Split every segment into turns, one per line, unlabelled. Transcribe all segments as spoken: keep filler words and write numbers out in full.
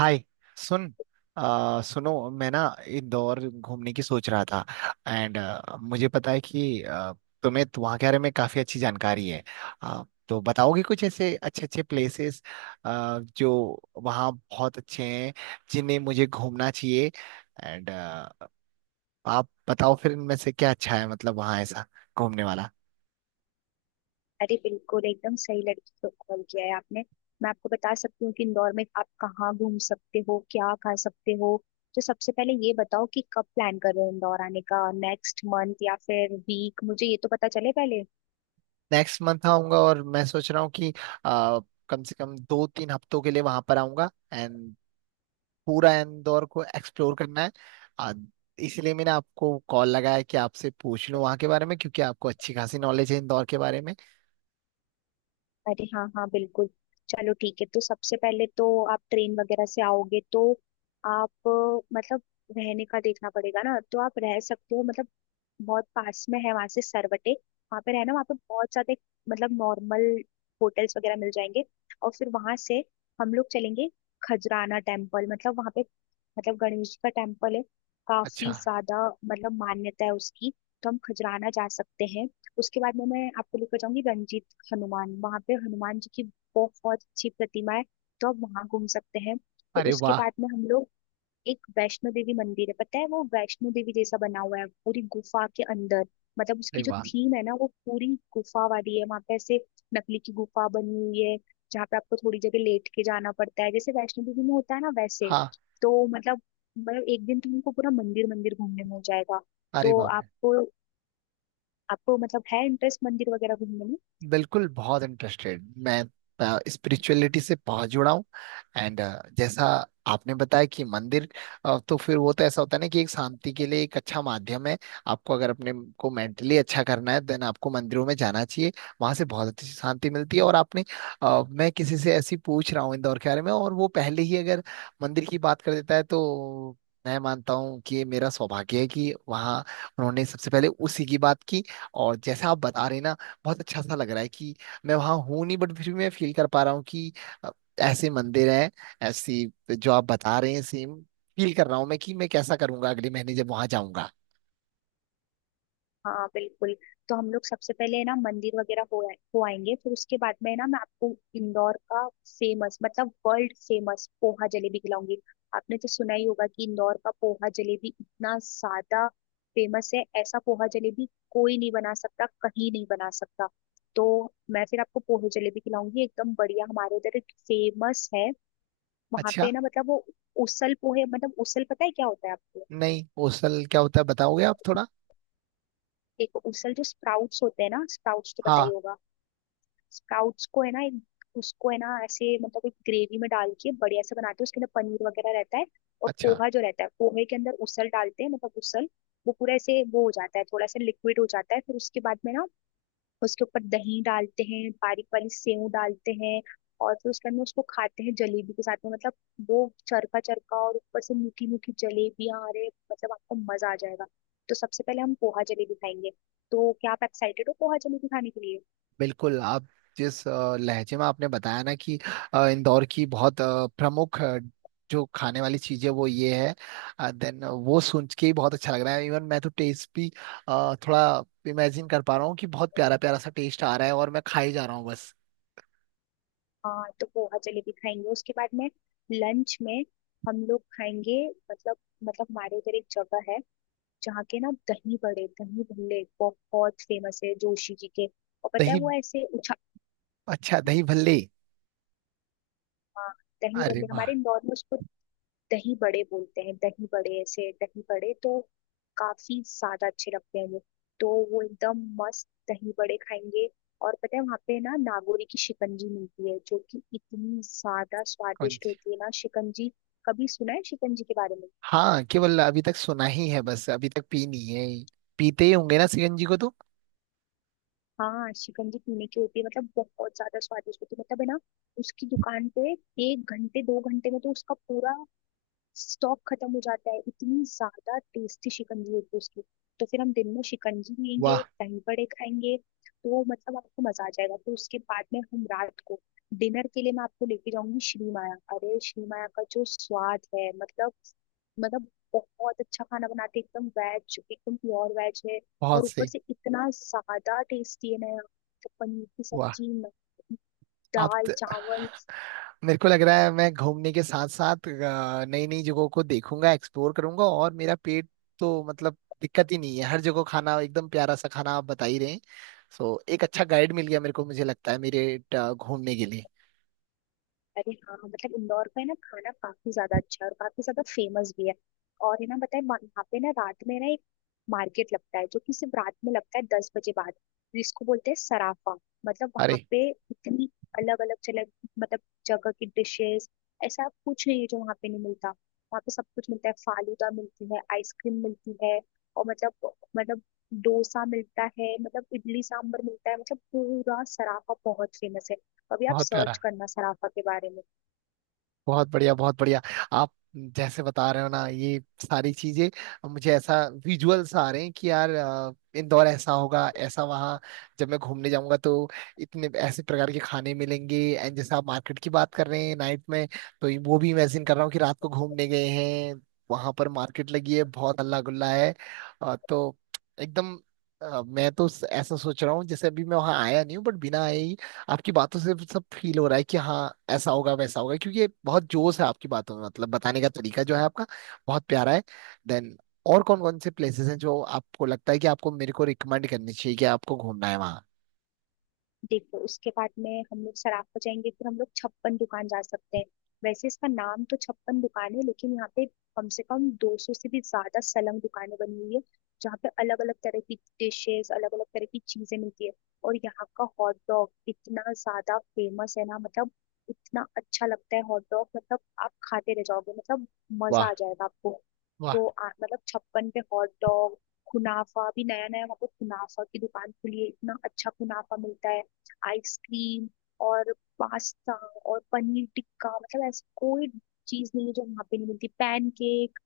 हाय। सुन आ, सुनो, मैं ना इंदौर घूमने की सोच रहा था। एंड मुझे पता है कि आ, तुम्हें तो वहाँ के बारे में काफ़ी अच्छी जानकारी है। आ, तो बताओगे कुछ ऐसे अच्छे अच्छे प्लेसेस जो वहाँ बहुत अच्छे हैं, जिन्हें मुझे घूमना चाहिए। एंड आप बताओ फिर इनमें से क्या अच्छा है, मतलब वहाँ ऐसा घूमने वाला।
अरे बिल्कुल, एकदम सही लड़की को कॉल किया है आपने। मैं आपको बता सकती हूँ कि इंदौर में आप कहाँ घूम सकते हो, क्या खा सकते हो। तो सबसे पहले ये बताओ कि कब प्लान कर रहे हो इंदौर आने का, नेक्स्ट मंथ या फिर वीक, मुझे ये तो पता चले पहले।
नेक्स्ट मंथ आऊंगा और मैं सोच रहा हूँ कि आ, कम से कम दो तीन हफ्तों के लिए वहां पर आऊंगा। एंड पूरा इंदौर को एक्सप्लोर करना है। आ, इसलिए मैंने आपको कॉल लगाया है कि आपसे पूछ लूं वहाँ के बारे में, क्योंकि आपको अच्छी खासी नॉलेज है इंदौर के बारे में।
अरे हाँ हाँ, बिल्कुल। चलो ठीक है, तो सबसे पहले तो आप ट्रेन वगैरह से आओगे तो आप अ, मतलब रहने का देखना पड़ेगा ना, तो आप रह सकते हो मतलब बहुत पास में है वहां से सरवटे, वहां पे रहना। वहां पे बहुत ज्यादा मतलब नॉर्मल होटल्स वगैरह मिल जाएंगे। और फिर वहां से हम लोग चलेंगे खजराना टेम्पल, मतलब वहां पे मतलब गणेश जी का टेम्पल है,
अच्छा।
काफी ज्यादा मतलब मान्यता है उसकी। तो हम खजराना जा सकते हैं। उसके बाद में मैं आपको लेकर जाऊंगी रंजीत हनुमान, वहां पे हनुमान जी की बहुत अच्छी प्रतिमा है, तो आप वहां घूम सकते हैं। फिर
अरे
उसके
वाह।
बाद में हम लोग एक वैष्णो देवी मंदिर है, पता है वो वैष्णो देवी जैसा बना हुआ है, पूरी गुफा के अंदर। मतलब
अरे
उसकी जो
वाह।
थीम है ना वो पूरी गुफा वाली है, वहां पे ऐसे नकली की गुफा बनी हुई है, जहाँ पे आपको थोड़ी जगह लेट के जाना पड़ता है, जैसे वैष्णो देवी में होता है ना वैसे।
हाँ।
तो मतलब मतलब एक दिन तुमको पूरा मंदिर मंदिर घूमने में हो जाएगा।
अरे
तो
वाह।
आपको आपको मतलब है इंटरेस्ट मंदिर वगैरह घूमने में।
बिल्कुल, बहुत इंटरेस्टेड मैं। स्पिरिचुअलिटी से बहुत जुड़ा हूँ। एंड जैसा आपने बताया कि मंदिर, अ, तो फिर वो तो ऐसा होता है ना कि एक शांति के लिए एक अच्छा माध्यम है। आपको अगर अपने को मेंटली अच्छा करना है, देन आपको मंदिरों में जाना चाहिए। वहां से बहुत अच्छी शांति मिलती है। और आपने अ, मैं किसी से ऐसी पूछ रहा हूँ इंदौर के बारे में, और वो पहले ही अगर मंदिर की बात कर देता है, तो मैं मानता हूँ कि ये मेरा सौभाग्य है कि वहाँ उन्होंने सबसे पहले उसी की बात की। और जैसा आप बता रहे हैं ना, बहुत अच्छा सा लग रहा है कि मैं वहां हूं नहीं, बट फिर भी मैं फील कर पा रहा हूँ कि अ, ऐसे मंदिर हैं, ऐसी जो आप बता रहे हैं, सेम फील कर रहा हूँ मैं कि मैं कैसा करूंगा अगले महीने जब वहां जाऊंगा।
हाँ बिल्कुल, तो हम लोग सबसे पहले है ना मंदिर वगैरह हो आए- हो आएंगे, फिर उसके बाद में है ना मैं आपको इंदौर का फेमस, मतलब वर्ल्ड फेमस पोहा जलेबी खिलाऊंगी। आपने तो सुना ही होगा कि इंदौर का पोहा जलेबी इतना ज्यादा फेमस है, ऐसा पोहा जलेबी कोई नहीं बना सकता, कहीं नहीं बना सकता। तो मैं फिर आपको पोहे जलेबी खिलाऊंगी, एकदम बढ़िया। हमारे उधर एक फेमस है वहां
अच्छा।
पे ना, मतलब वो उसल पोहे। मतलब उसल पता है क्या होता है आपको?
नहीं, ओसल क्या होता है बताओगे आप थोड़ा?
एक उसल जो स्प्राउट्स होते हैं ना, स्प्राउट्स तो पता ही
हाँ।
होगा। स्प्राउट्स को है ना एक- उसको है ना ऐसे मतलब एक ग्रेवी में डाल के बढ़िया से बनाते हैं, उसके अंदर पनीर वगैरह रहता है। और
अच्छा।
पोहा जो रहता है पोहे के अंदर उसल डालते हैं, मतलब उसल वो पूरा ऐसे वो हो जाता है, थोड़ा सा लिक्विड हो जाता है। फिर उसके बाद में ना उसके ऊपर दही डालते हैं, बारीक बारीक सेव डालते हैं, और फिर उसके अंदर उसको खाते हैं जलेबी के साथ में। मतलब वो चरखा चरखा और ऊपर से मीठी मीठी जलेबियां, अरे मतलब आपको मजा आ जाएगा। तो सबसे पहले हम पोहा जलेबी खाएंगे। तो क्या आप एक्साइटेड हो पोहा जलेबी खाने के लिए?
बिल्कुल। आप जिस अ, लहजे में आपने बताया ना कि अ, इंदौर की बहुत अ, प्रमुख अ, जो खाने वाली चीजें वो ये है, देन वो सुन के ही बहुत अच्छा लग रहा है। इवन मैं तो टेस्ट भी अ, थोड़ा इमेजिन कर पा रहा हूँ कि बहुत प्यारा प्यारा सा टेस्ट आ रहा है, और मैं खाई जा रहा हूँ बस।
हाँ तो पोहा जलेबी खाएंगे, उसके बाद में लंच में हम लोग खाएंगे मतलब मतलब हमारे उधर एक जगह है, जहाँ के ना दही बड़े, दही भल्ले बहुत फेमस है जोशी जी के, और पता है
दही
वो ऐसे उछा।
अच्छा, दही भल्ले।
हाँ, दही
अरे
बल्ले
वाह।
हमारे इंदौर में उसको दही बड़े बोलते हैं। दही बड़े ऐसे, दही बड़े तो काफी ज्यादा अच्छे लगते हैं वो। तो वो एकदम मस्त दही बड़े खाएंगे। और पता है वहाँ पे ना नागौरी की शिकंजी मिलती है, जो कि इतनी ज्यादा
कौन
स्वादिष्ट
सी?
होती है ना शिकंजी। कभी सुना है शिकंजी के बारे में?
हाँ, केवल अभी तक सुना ही है, बस अभी तक पी नहीं है। पीते ही होंगे ना सीएनजी को तो।
हाँ शिकंजी पीने की होती है, मतलब बहुत ज्यादा स्वादिष्ट होती है। मतलब है ना उसकी दुकान पे एक घंटे दो घंटे में तो उसका पूरा स्टॉक खत्म हो जाता है, इतनी ज्यादा टेस्टी शिकंजी होती है उसकी। तो फिर हम दिन में शिकंजी लेंगे,
वाह।
दही बड़े खाएंगे, तो मतलब आपको मजा आ जाएगा। फिर उसके बाद में हम रात को डिनर के लिए मैं आपको लेके जाऊंगी श्री माया। अरे श्री माया का जो स्वाद है, मतलब मतलब बहुत अच्छा खाना बनाते हैं, एकदम वेज, एकदम प्योर वेज है। और
बहुत
ऊपर
सही।
से इतना ज्यादा टेस्टी है ना यहाँ तो पनीर की
वाह।
सब्जी,
आप,
दाल चावल।
मेरे को लग रहा है मैं घूमने के साथ साथ नई नई जगहों को देखूंगा, एक्सप्लोर करूंगा, और मेरा पेट तो मतलब दिक्कत ही नहीं है। हर जगह खाना एकदम प्यारा सा खाना आप बता ही रहे हैं। सो एक अच्छा गाइड मिल गया मेरे को, मुझे लगता है, मेरे अ, घूमने के लिए।
अरे हाँ हाँ, मतलब इंदौर का है ना खाना काफी ज्यादा अच्छा है और काफी ज्यादा फेमस भी है। और है ना बताए वहाँ पे ना रात में ना एक मार्केट लगता है, जो कि सिर्फ रात में लगता है दस बजे बाद, जिसको बोलते हैं सराफा। मतलब वहाँ
अरे
पे इतनी अलग अलग चले, मतलब जगह की डिशेस, ऐसा कुछ नहीं है जो वहाँ पे नहीं मिलता, वहाँ पे सब कुछ मिलता है। फालूदा मिलती है, आइसक्रीम मिलती है, और मतलब मतलब डोसा मिलता है, मतलब इडली सांभर मिलता है। मतलब पूरा सराफा बहुत फेमस है, कभी आप
बहुत
सर्च
प्यारा।
करना सराफा के बारे में।
बहुत बढ़िया, बहुत बढ़िया। आप जैसे बता रहे हो ना ये सारी चीजें, अब मुझे ऐसा विजुअल्स आ रहे हैं कि यार, अ, इंदौर ऐसा होगा, ऐसा वहाँ जब मैं घूमने जाऊंगा तो इतने ऐसे प्रकार के खाने मिलेंगे। एंड जैसे आप मार्केट की बात कर रहे हैं नाइट में, तो ये- वो भी इमेजिन कर रहा हूँ कि रात को घूमने गए हैं, वहां पर मार्केट लगी है, बहुत हल्ला गुल्ला है। अ, तो एकदम अ, मैं तो ऐसा सोच रहा हूँ जैसे अभी मैं वहां आया नहीं हूँ, बट बिना आए ही आपकी बातों से सब फील हो रहा है कि हाँ, ऐसा होगा, वैसा होगा, क्योंकि ये बहुत जोश है आपकी बातों में, मतलब बताने का तरीका जो है आपका बहुत प्यारा है। देन और कौन कौन से प्लेसेस हैं जो आपको लगता है कि आपको मेरे को रिकमेंड करनी चाहिए कि आपको घूमना है वहाँ?
देखो उसके बाद में हम लोग सराफ पर जाएंगे, फिर हम लोग छप्पन दुकान जा सकते हैं। वैसे इसका नाम तो छप्पन दुकान है, लेकिन यहाँ पे कम से कम दो सौ से भी ज्यादा सलंग दुकानें बनी हुई है, जहाँ पे अलग अलग तरह की डिशेस, अलग अलग तरह की चीजें मिलती है। और यहाँ का हॉट डॉग इतना ज्यादा फेमस है ना, मतलब इतना अच्छा लगता है हॉट डॉग, मतलब आप खाते रह जाओगे, मतलब मजा
वाह।
आ जाएगा आपको।
वाह।
तो आ, मतलब छप्पन पे हॉट डॉग, कुनाफा। अभी नया नया वहाँ पे कुनाफा की दुकान खुली है, इतना अच्छा कुनाफा मिलता है। आइसक्रीम और पास्ता और पनीर टिक्का, मतलब ऐसी कोई चीज नहीं है जो वहां पे नहीं मिलती। पैनकेक,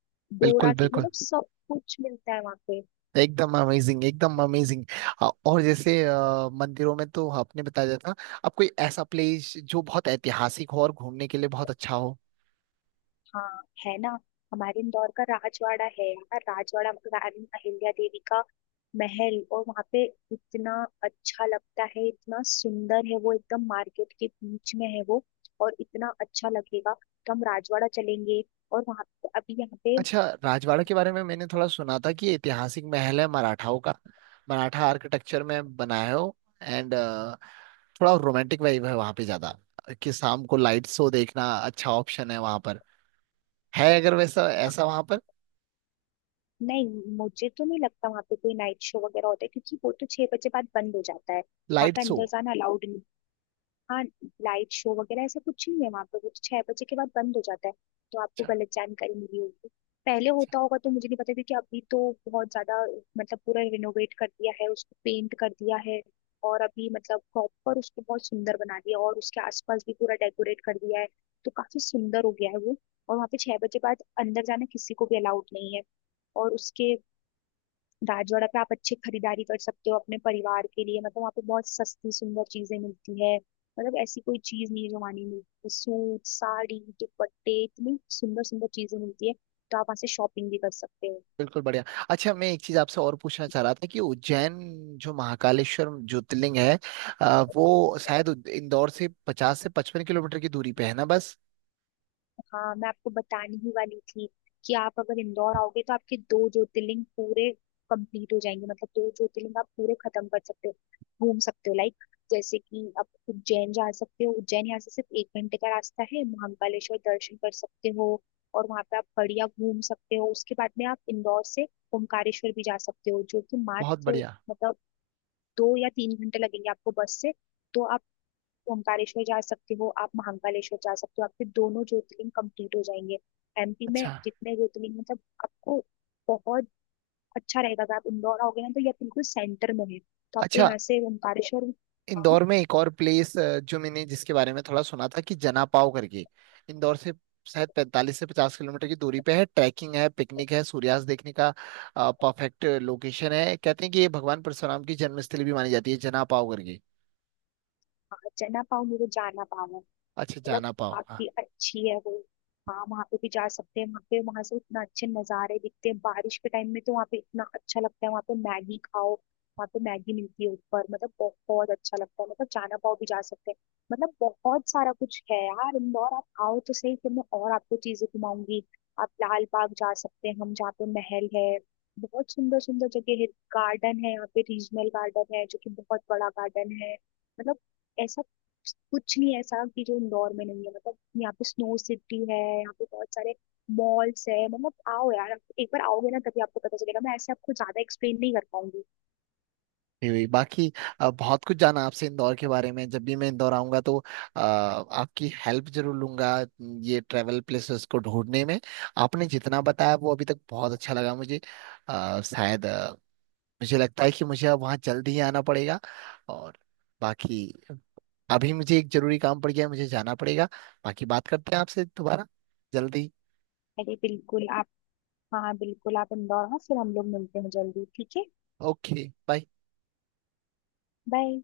बिल्कुल,
डोरा, की
बिल्कुल।
मतलब सब कुछ मिलता है वहां पे।
एकदम अमेजिंग, एकदम अमेजिंग। और जैसे अ, मंदिरों में तो आपने बताया था, अब कोई ऐसा प्लेस जो बहुत ऐतिहासिक हो और घूमने के लिए बहुत अच्छा हो?
हाँ है ना, हमारे इंदौर का राजवाड़ा है यार, राजवाड़ा मतलब रानी अहिल्या देवी का महल। और वहां पे इतना अच्छा लगता है, इतना सुंदर है वो, एकदम मार्केट के बीच में है वो, और इतना अच्छा लगेगा। तो हम राजवाड़ा चलेंगे और वहां अभी यहाँ पे।
अच्छा, राजवाड़ा के बारे में मैंने थोड़ा सुना था कि ये ऐतिहासिक महल है मराठाओं का, मराठा आर्किटेक्चर में बनाया हो। एंड थोड़ा रोमांटिक वाइब है वहाँ पे ज्यादा, कि शाम को लाइट शो देखना अच्छा ऑप्शन है वहाँ पर, है अगर वैसा ऐसा वहाँ पर?
नहीं, मुझे तो नहीं लगता वहां पे कोई नाइट शो वगैरह होता है, क्योंकि वो तो छह बजे बाद बंद हो जाता है, वहां
लाइट
पे
शो।
अंदर जाना अलाउड नहीं। हाँ लाइट शो वगैरह ऐसा कुछ नहीं है वहां पर, वो तो छह बजे के बाद बंद हो जाता है। तो आपको
अच्छा।
गलत जानकारी मिली होगी, पहले होता होगा तो मुझे नहीं पता, क्योंकि अभी तो बहुत ज्यादा, मतलब पूरा रिनोवेट कर दिया है उसको, पेंट कर दिया है, और अभी मतलब प्रॉपर उसको बहुत सुंदर बना दिया, और उसके आसपास भी पूरा डेकोरेट कर दिया है, तो काफी सुंदर हो गया है वो। और वहाँ पे छह बजे बाद अंदर जाना किसी को भी अलाउड नहीं है। और उसके राजवाड़ा पे आप अच्छी खरीदारी कर सकते हो अपने परिवार के लिए, मतलब वहाँ पे बहुत सस्ती सुंदर चीजें मिलती है। मतलब ऐसी कोई चीज नहीं है जो वहाँ नहीं मिलती। सूट, साड़ी, दुपट्टे, इतनी सुंदर सुंदर चीजें मिलती है, तो आप वहाँ से शॉपिंग भी कर सकते हो।
बिल्कुल बढ़िया। अच्छा, मैं एक चीज आपसे और पूछना चाह रहा था, कि उज्जैन जो महाकालेश्वर ज्योतिर्लिंग है, अ, वो शायद उद- इंदौर से पचास से पचपन किलोमीटर की दूरी पे है ना बस?
हाँ मैं आपको बताने ही वाली थी, कि आप अगर इंदौर आओगे तो आपके दो ज्योतिर्लिंग पूरे कंप्लीट हो जाएंगे, मतलब दो ज्योतिर्लिंग आप पूरे खत्म कर सकते हो, घूम सकते हो। लाइक जैसे कि आप उज्जैन जा सकते हो, उज्जैन यहाँ से सिर्फ एक घंटे का रास्ता है, महाकालेश्वर दर्शन कर सकते हो, और वहाँ पे आप बढ़िया घूम सकते हो। उसके बाद में आप इंदौर से ओमकारेश्वर भी जा सकते हो, जो कि
बहुत
मात्र
बढ़िया।
मतलब दो या तीन घंटे लगेंगे आपको बस से। तो आप तो ओमकारेश्वर जा सकते हो, आप महाकालेश्वर जा सकते हो, आपके दोनों ज्योतिर्लिंग कंप्लीट हो जाएंगे। एमपी में
अच्छा।
जितने ज्योतिर्लिंग, मतलब आपको बहुत अच्छा रहेगा अगर आप इंदौर आओगे ना, तो ये बिल्कुल सेंटर में है, तो आपको
अच्छा,
यहाँ से ओमकारेश्वर। हाँ
इंदौर में एक और प्लेस जो मैंने जिसके बारे में थोड़ा सुना था, कि जना पाव करके इंदौर से शायद पैंतालीस से पचास किलोमीटर की दूरी पे है, ट्रैकिंग है, पिकनिक है, सूर्यास्त देखने का परफेक्ट लोकेशन है। कहते हैं कि ये भगवान परशुराम की जन्मस्थली भी मानी जाती है, जना पाव करके।
हाँ, चना पाव, मुझे, जाना पाव
अच्छा,
मतलब
जाना पाओ। हाँ,
काफी अच्छी है वो। हाँ वहां पे भी जा सकते हैं, वहां पे, वहां से इतना अच्छे नजारे दिखते हैं। बारिश के टाइम में तो वहां पे इतना अच्छा लगता है, वहां पे मैगी खाओ, वहां पे मैगी मिलती है ऊपर। मतलब बहुत अच्छा लगता है, मतलब चाना पाव भी जा सकते हैं। मतलब बहुत सारा कुछ है यार इंदौर, आप आओ तो सही, फिर मैं और आपको चीजें घुमाऊंगी। आप लाल बाग जा सकते हैं, हम जहाँ पे महल है, बहुत सुंदर सुंदर जगह है। गार्डन है, यहाँ पे रीजनल गार्डन है जो कि बहुत बड़ा गार्डन है। मतलब ऐसा कुछ नहीं ऐसा कि जो इंदौर में नहीं है। मतलब यहाँ पे स्नो सिटी है, यहाँ पे बहुत सारे मॉल्स है। मतलब आओ यार, आप एक बार आओगे ना तभी आपको पता चलेगा, मैं ऐसे आपको ज्यादा एक्सप्लेन नहीं कर पाऊंगी।
ये हुई बाकी। अ, बहुत कुछ जाना आपसे इंदौर के बारे में। जब भी मैं इंदौर आऊंगा तो अ, आपकी हेल्प जरूर लूंगा ये ट्रैवल प्लेसेस को ढूंढने में। आपने जितना बताया वो अभी तक बहुत अच्छा लगा मुझे। अ, शायद अ, मुझे लगता है कि मुझे अब वहाँ जल्द ही आना पड़ेगा। और बाकी, अभी मुझे एक जरूरी काम पड़ गया है, मुझे जाना पड़ेगा। बाकी बात करते हैं आपसे दोबारा, जल्दी।
अरे बिल्कुल आप, हाँ बिल्कुल, आप इंदौर हाँ फिर हम लोग मिलते हैं जल्दी, ठीक है।
Okay, bye.
बाय।